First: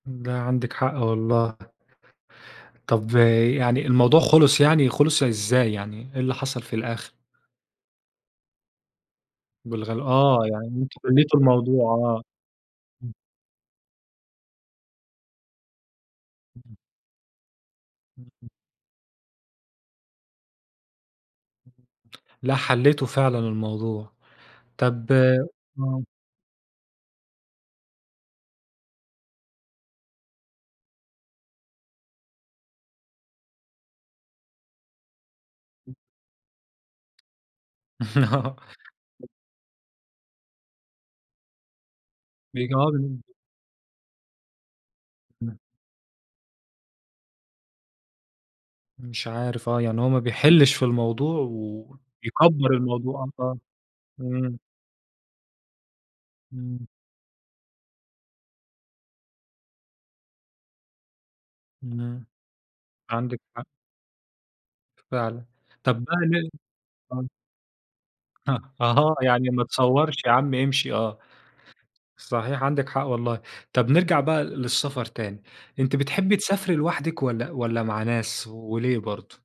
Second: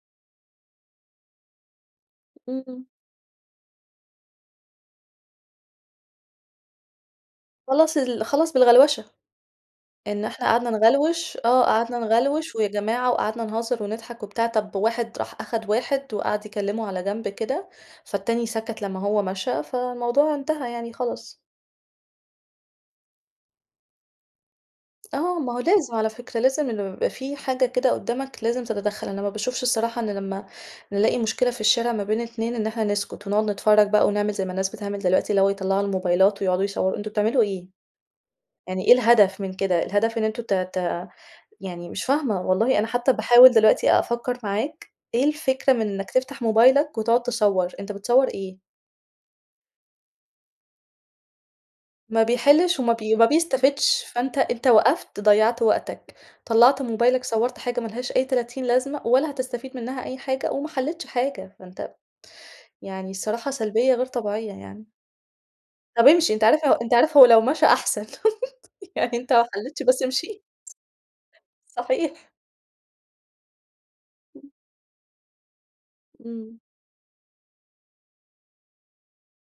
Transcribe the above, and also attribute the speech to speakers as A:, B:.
A: امم، لا، عندِك حق والله.
B: إمم.
A: طَب يعني الموضوع خلص يعني، خلص إزاي يعني، إيه اللي حصل في الآخر؟
B: خلّص ال خلّص بالغلوشة.
A: بالغل
B: إن
A: آه،
B: إحنا
A: يعني
B: قعدنا
A: أنتم
B: نغلوش
A: حليتوا
B: آه،
A: الموضوع،
B: قعدنا
A: آه.
B: نغلوش ويا جماعة
A: [unintelligible]
B: وقعدنا نهزر ونضحك وبتاع، طَب واحد راح آخد واحد وقعد
A: [unintelligible]
B: يكلمه على جنب كده، فالتاني
A: [unintelligible]
B: سكت لما هو مشى، فالموضوع انتهى يعني، خلاص.
A: [unintelligible] لا حليتوا فعلًا الموضوع. طَب
B: آه، ما هو لازم
A: امم.
B: على فكرة، لازم لما يبقى في حاجة كده قُدامك لازم تتدخل، أنا ما باشوفش الصراحة إن لما نلاقي مشكلة في الشارع ما بين اتنين إن إحنا نسكت ونقعد نتفرج بقى ونعمل زي ما الناس بتعمل دلوقتي، اللي هو يطلعوا
A: [unintelligible]
B: الموبايلات ويقعدوا يصوروا، أنتم بتعملوا إيه! يعني إيه الهدف من كده! الهدف إن أنتم ت ت يعني مش فاهمة والله، أنا حتى
A: [unintelligible]
B: باحاول دلوقتي أفكر معاك، إيه
A: إمم.
B: الفكرة من إنك تفتح موبايلك وتقعد تصور، أنت بتصور إيه!
A: مش عارف، آه، يعني هو ما بيحلش في الموضوع
B: ما
A: ويكبر
B: بيحلش وما بي
A: الموضوع
B: ما
A: آه، صح،
B: بيستفدش، فأنت
A: إمم.
B: أنت وقفت، ضيعت وقتك، طلعت
A: إمم.
B: موبايلك صورت حاجة ملهاش أي تلاتين لازمة ولا هتستفيد منها أي حاجة وما حليتش حاجة. ما أنت
A: إمم.
B: يعني
A: عندِك
B: الصراحة
A: حق.
B: سلبية غير طبيعية يعني.
A: فعلًا، طَب
B: طَب
A: بقى
B: امشِ. أنت
A: ليه
B: عارف ل أنت عارف
A: آه.
B: هو لو مشى أحسن،
A: أ أها
B: يعني أنت ما
A: يعني ما
B: حليتش بس
A: تصورش
B: امشِ.
A: يا عم امشي، آه.
B: صحيح.
A: صحيح عندِك حق والله. طيب نرجع بقى
B: [unintelligible]
A: للسفر تاني. أنتِ بتحبي
B: إمم.
A: تسافري لوحدِك والَّا والَّا مع ناس وليه برضه؟